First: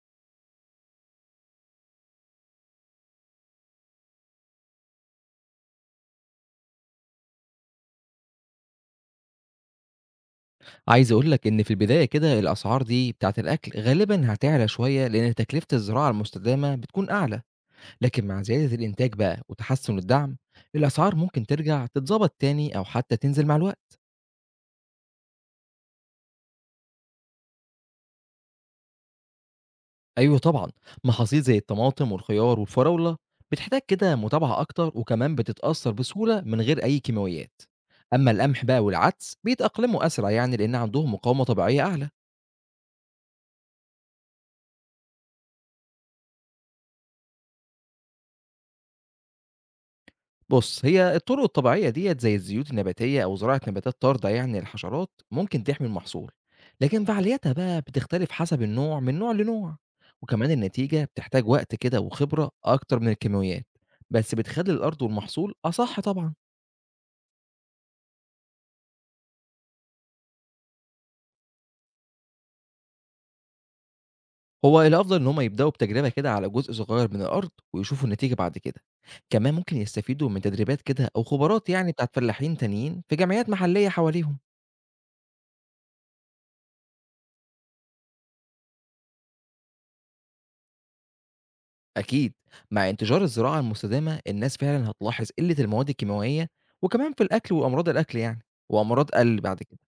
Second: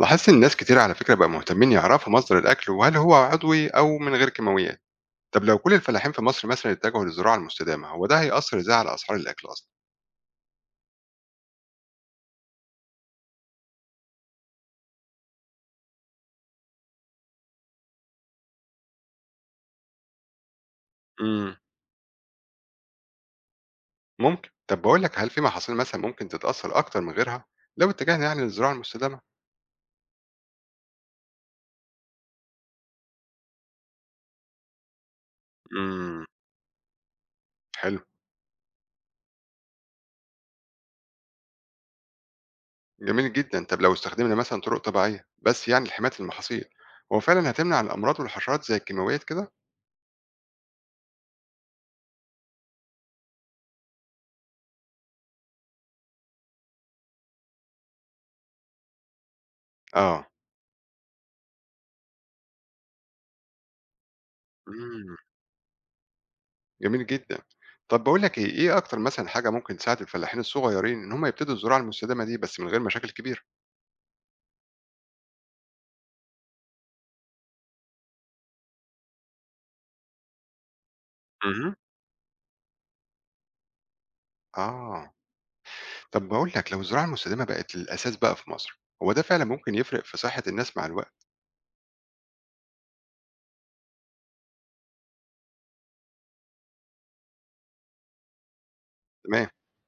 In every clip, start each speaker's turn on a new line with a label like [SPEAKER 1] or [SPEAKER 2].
[SPEAKER 1] لاحظت إن ناس كتير على فكرة بقى مهتمين يعرفوا مصدر الأكل وهل هو عضوي أو من غير كيماويات. طب لو كل الفلاحين في مصر مثلا اتجهوا للزراعة المستدامة، هو ده هيأثر إزاي على أسعار الأكل أصلا؟
[SPEAKER 2] عايز أقول لك إن في البداية كده الأسعار دي بتاعة الأكل غالبًا هتعلى شوية لأن تكلفة الزراعة المستدامة بتكون أعلى، لكن مع زيادة الإنتاج بقى وتحسن الدعم، الأسعار ممكن
[SPEAKER 1] امم
[SPEAKER 2] ترجع تتضبط تاني أو حتى تنزل مع الوقت.
[SPEAKER 1] ممكن. طب بقول لك هل في محاصيل مثلا ممكن تتأثر أكتر من غيرها لو اتجهنا يعني للزراعة المستدامة؟
[SPEAKER 2] أيوه طبعًا، محاصيل زي الطماطم والخيار والفراولة بتحتاج كده متابعة أكتر وكمان بتتأثر
[SPEAKER 1] امم
[SPEAKER 2] بسهولة من غير أي كيماويات.
[SPEAKER 1] حلو.
[SPEAKER 2] أما القمح بقى والعدس بيتأقلموا أسرع يعني لأن عندهم مقاومة طبيعية أعلى.
[SPEAKER 1] جميل جدا. طب لو استخدمنا مثلا طرق طبيعية بس يعني لحماية المحاصيل، هو فعلا هتمنع الأمراض والحشرات زي الكيماويات كده؟
[SPEAKER 2] بُص، هي الطرق الطبيعية ديّة زي الزيوت النباتية أو زراعة نباتات طاردة يعني للحشرات، ممكن تحمي المحصول، لكن فعاليتها بقى بتختلف حسب النوع من نوع لنوع،
[SPEAKER 1] اه.
[SPEAKER 2] وكمان النتيجة بتحتاج وقت كده وخبرة أكتر من الكيماويات، بس بتخلّي الأرض
[SPEAKER 1] امم
[SPEAKER 2] والمحصول أصح طبعًا.
[SPEAKER 1] جميل جدًا. طب باقول لك إيه، إيه أكتر مثلًا حاجة ممكن تساعد الفلاحين الصغيرين إن هم يبتدوا الزراعة المستدامة دي بس من غير مشاكل كبيرة؟
[SPEAKER 2] هو الأفضل إن هم يبدأوا بتجربة كده على جزء صغير من الأرض ويشوفوا النتيجة بعد كده. كمان ممكن يستفيدوا من تدريبات كده أو خبرات
[SPEAKER 1] اهم.
[SPEAKER 2] يعني بتاعة فلاحين تانيين في جمعيات محلية حواليهم.
[SPEAKER 1] آه. طب باقول لك لو الزراعة المستدامة بقت الأساس بقى في مصر، هو ده فعلًا ممكن يفرق في صحة الناس مع الوقت؟
[SPEAKER 2] أكيد، مع انتشار الزراعة المستدامة الناس فعلًا هتلاحظ قلة المواد الكيماوية، وكمان في الأكل وأمراض الأكل يعني، وأمراض قل
[SPEAKER 1] تمام،
[SPEAKER 2] بعد كده،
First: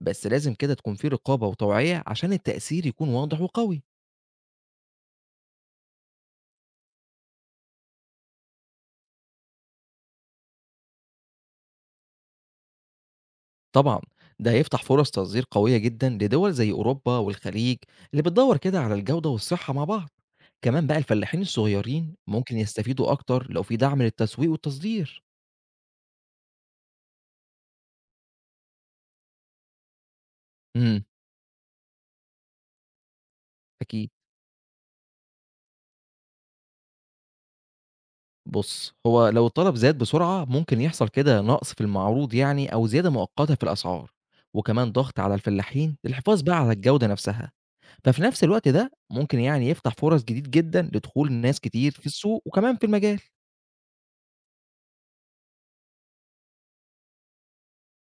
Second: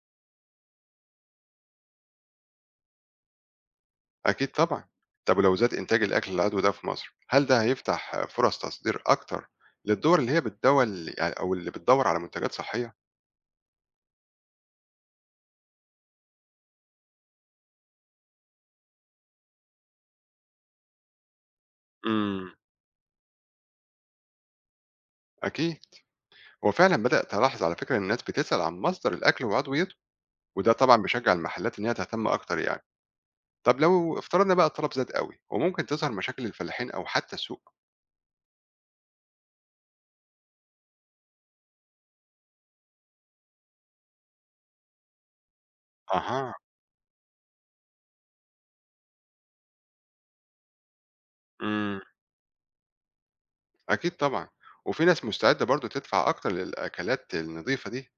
[SPEAKER 2] بس لازم كده تكون في رقابة وتوعية عشان التأثير يكون واضح وقوي،
[SPEAKER 1] أكيد طبعًا. طب ولو زاد إنتاج الأكل العضوي ده في مصر، هل ده هيفتح فرص تصدير أكتر للدول اللي هي بتدول يعني أو اللي بتدوّر على منتجات صحية؟
[SPEAKER 2] طبعًا ده هيفتح فرص تصدير قوية جدًا لدول زي أوروبا والخليج اللي بتدوّر كده على الجودة والصحة مع بعض، كمان بقى الفلاحين الصغيرين
[SPEAKER 1] إمم.
[SPEAKER 2] ممكن يستفيدوا أكتر لو في دعم للتسويق والتصدير.
[SPEAKER 1] أكيد. هو فعلًا بدأت ألاحظ على فكرة إن الناس بتسأل عن مصدر الأكل وعضويته، وده طبعًا
[SPEAKER 2] إمم،
[SPEAKER 1] بيشجّع المحلات إن هي تهتم أكتر يعني. طب
[SPEAKER 2] أكيد.
[SPEAKER 1] لو افترضنا بقى الطلب زاد أوي، وممكن تظهر مشاكل للفلاحين أو حتى السوق.
[SPEAKER 2] بُص، هو لو الطلب زاد بسرعة ممكن يحصل كده نقص في المعروض يعني أو زيادة مؤقتة في الأسعار، وكمان ضغط على الفلاحين للحفاظ
[SPEAKER 1] أها،
[SPEAKER 2] بقى على الجودة نفسها، ففي نفس الوقت ده ممكن يعني يفتح فرص جديد جدًا لدخول ناس كتير
[SPEAKER 1] إمم،
[SPEAKER 2] في السوق وكمان في المجال،
[SPEAKER 1] أكيد طبعًا. وفي ناس مستعدة برضه تدفع أكتر للأكلات النضيفة دي،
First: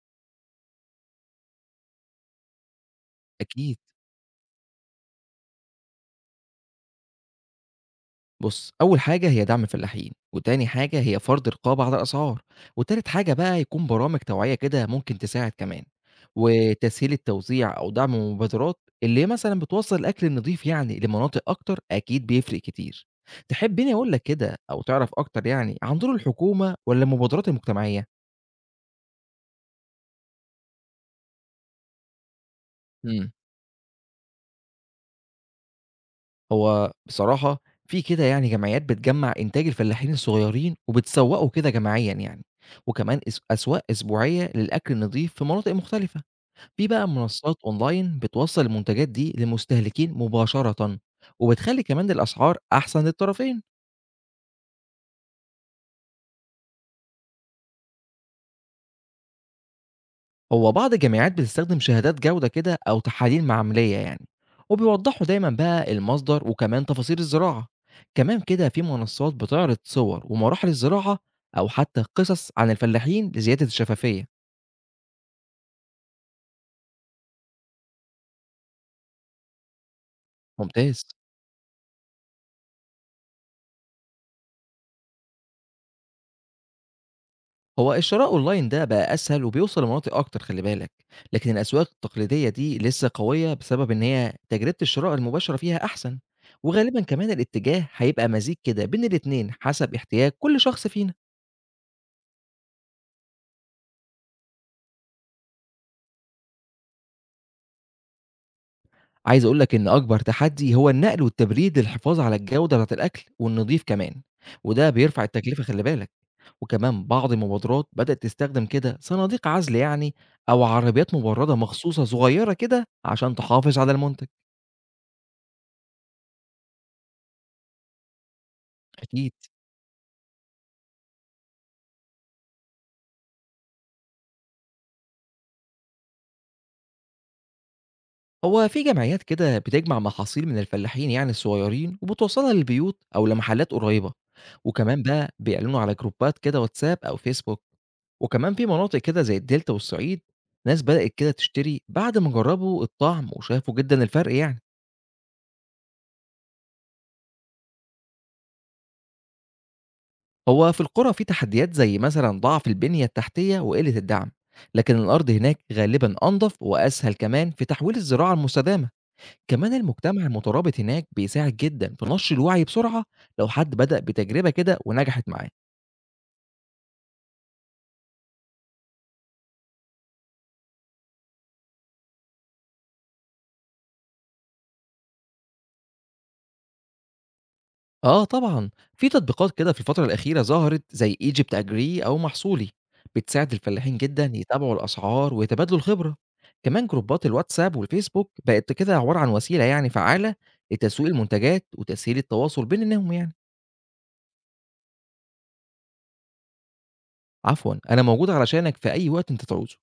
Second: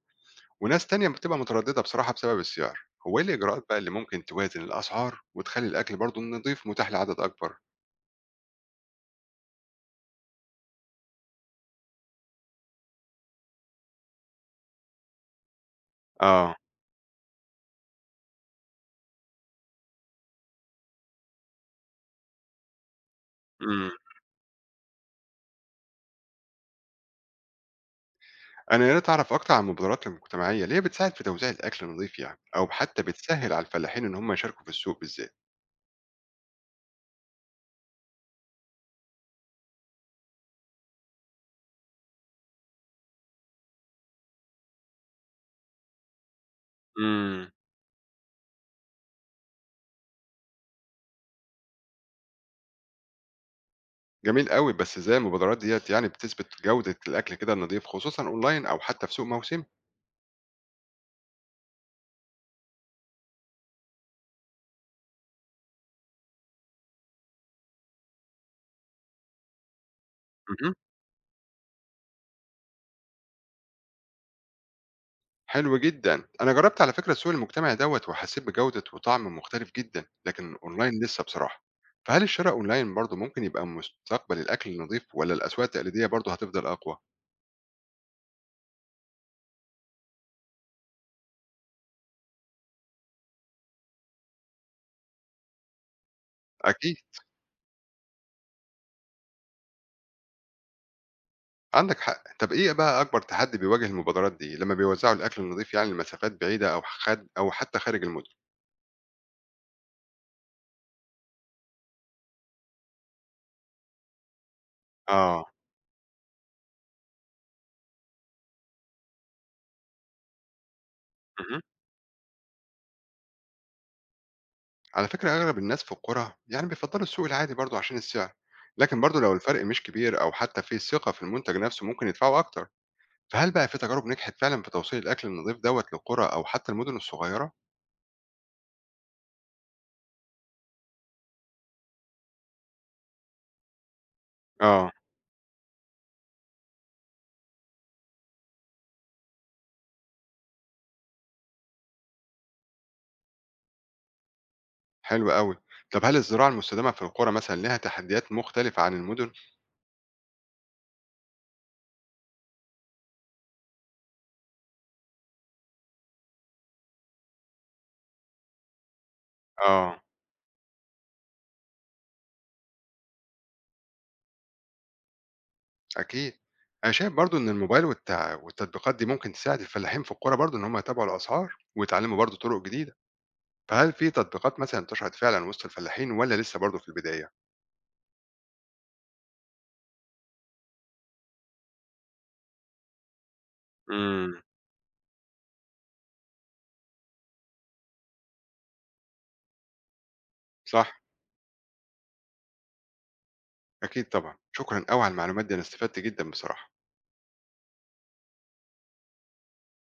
[SPEAKER 1] وناس تانية بتبقى مترددة بصراحة بسبب السعر. هو إيه الإجراءات
[SPEAKER 2] أكيد.
[SPEAKER 1] بقى اللي ممكن توازن الأسعار وتخلّي الأكل برضه النضيف متاح لعدد أكبر؟
[SPEAKER 2] بُص، أول حاجة هي دعم الفلاحين، وتاني حاجة هي فرض رقابة على الأسعار، وتالت حاجة بقى يكون برامج توعية كده ممكن تساعد كمان،
[SPEAKER 1] آه،
[SPEAKER 2] وتسهيل التوزيع أو دعم المبادرات اللي مثلًا بتوصّل الأكل النضيف يعني لمناطق أكتر أكيد بيفرق كتير.
[SPEAKER 1] إمم.
[SPEAKER 2] تحبّني أقول لك كده أو تعرف أكتر يعني عن دور الحكومة والّا المبادرات المجتمعية؟
[SPEAKER 1] أنا يا ريت أعرف أكتر عن المبادرات المجتمعية اللي هي بتساعد في توزيع الأكل النضيف يعني، أو حتى بتسهّل على الفلاحين إن هم يشاركوا في السوق بالذات.
[SPEAKER 2] هو بصراحة في كده يعني جمعيات بتجمّع إنتاج الفلاحين الصغيرين وبتسوّقه كده جماعيًا يعني، وكمان أسواق أسبوعية للأكل النضيف في مناطق مختلفة، في بقى
[SPEAKER 1] إمم.
[SPEAKER 2] منصات أونلاين بتوصّل المنتجات دي للمستهلكين مباشرةً، وبتخلّي كمان الأسعار أحسن للطرفين.
[SPEAKER 1] جميل أوي، بس إزاي المبادرات ديّة يعني بتثبت جودة الأكل كده النضيف خصوصًا أونلاين أو حتى في سوق موسمي؟
[SPEAKER 2] هو بعض الجامعات بتستخدم شهادات جودة كده أو تحاليل معملية يعني وبيوضحوا دايما بقى المصدر وكمان تفاصيل الزراعة، كمان كده في منصات بتعرض صور ومراحل
[SPEAKER 1] اهم.
[SPEAKER 2] الزراعة أو حتى قصص عن الفلاحين لزيادة الشفافية.
[SPEAKER 1] حلو جدًا، أنا جرّبت على فكرة السوق المجتمعي دوّة وحسيت بجودة وطعم مختلف جدًا، لكن أونلاين
[SPEAKER 2] ممتاز.
[SPEAKER 1] لسه بصراحة، فهل الشرا أونلاين برضه ممكن يبقى مستقبل الأكل النضيف والّا الأسواق التقليدية برضه هتفضل أقوى؟
[SPEAKER 2] هو الشراء أونلاين ده بقى أسهل وبيوصل لمناطق أكتر خلي بالك، لكن الأسواق التقليدية دي لسه قوية بسبب إن هي تجربة الشراء المباشرة فيها أحسن،
[SPEAKER 1] أكيد،
[SPEAKER 2] وغالبا كمان الاتجاه هيبقى مزيج كده بين الاتنين حسب احتياج كل شخص فينا.
[SPEAKER 1] عندك حق. طب إيه بقى أكبر تحدي بيواجه المبادرات دي لمّا بيوزعوا الأكل النضيف يعني لمسافات بعيدة أو خد أو حتى خارج المدن؟
[SPEAKER 2] عايز أقول لك إن أكبر تحدي هو النقل والتبريد للحفاظ على الجودة بتاعة الأكل والنضيف كمان، وده بيرفع
[SPEAKER 1] آه،
[SPEAKER 2] التكلفة خلّي بالك، وكمان بعض المبادرات بدأت تستخدم كده صناديق عزل يعني أو عربيات مبردة
[SPEAKER 1] اهم.
[SPEAKER 2] مخصوصة صغيرة كده عشان تحافظ على المنتج.
[SPEAKER 1] على فكرة أغلب الناس في القرى يعني بيفضلوا السوق العادي برضو عشان السعر، لكن برضو لو
[SPEAKER 2] أكيد.
[SPEAKER 1] الفرق مش كبير أو حتى في ثقة في المنتج نفسه ممكن يدفعوا أكتر. فهل بقى في تجارب نجحت فعلا في توصيل الأكل النظيف دوت للقرى أو حتى المدن الصغيرة؟
[SPEAKER 2] هو في جمعيات كده بتجمع محاصيل من الفلاحين يعني الصغيرين وبتوصلها للبيوت أو لمحلات قريبة،
[SPEAKER 1] آه.
[SPEAKER 2] وكمان بقى بيعلنوا على جروبات كده واتساب أو فيسبوك، وكمان في مناطق كده زي الدلتا والصعيد ناس بدأت كده تشتري بعد ما جربوا الطعم وشافوا جدا الفرق يعني.
[SPEAKER 1] حلو قوي. طب هل الزراعة المستدامة في القرى مثلا لها تحديات مختلفة عن المدن؟
[SPEAKER 2] هو في القرى في تحديات زي مثلا ضعف البنية التحتية وقلة الدعم، لكن الأرض هناك غالبا أنظف وأسهل كمان في تحويل الزراعة المستدامة، كمان
[SPEAKER 1] آه.
[SPEAKER 2] المجتمع المترابط هناك بيساعد جدًا في نشر الوعي بسرعة لو حد بدأ بتجربة كده ونجحت معاه.
[SPEAKER 1] أكيد. أنا شايف برضو إن الموبايل والتع... والتطبيقات دي ممكن تساعد الفلاحين في القرى برضو إن هم يتابعوا الأسعار ويتعلموا برضو طرق جديدة. فهل في تطبيقات مثلا انتشرت فعلا وسط الفلاحين ولا لسه برضو في البداية؟
[SPEAKER 2] آه طبعًا، في تطبيقات كده في الفترة الأخيرة ظهرت زي Egypt Agree أو محصولي، بتساعد الفلاحين جدًا
[SPEAKER 1] مم.
[SPEAKER 2] يتابعوا الأسعار ويتبادلوا الخبرة. كمان جروبات الواتساب والفيسبوك بقت كده عبارة عن وسيلة يعني فعّالة
[SPEAKER 1] صح،
[SPEAKER 2] لتسويق المنتجات وتسهيل التواصل بين النهم يعني.
[SPEAKER 1] أكيد طبعًا، شكرًا أوي على المعلومات دي، أنا استفدت جدًا بصراحة.
[SPEAKER 2] عفوًا، أنا موجود علشانك في أي وقت أنت تعوزه.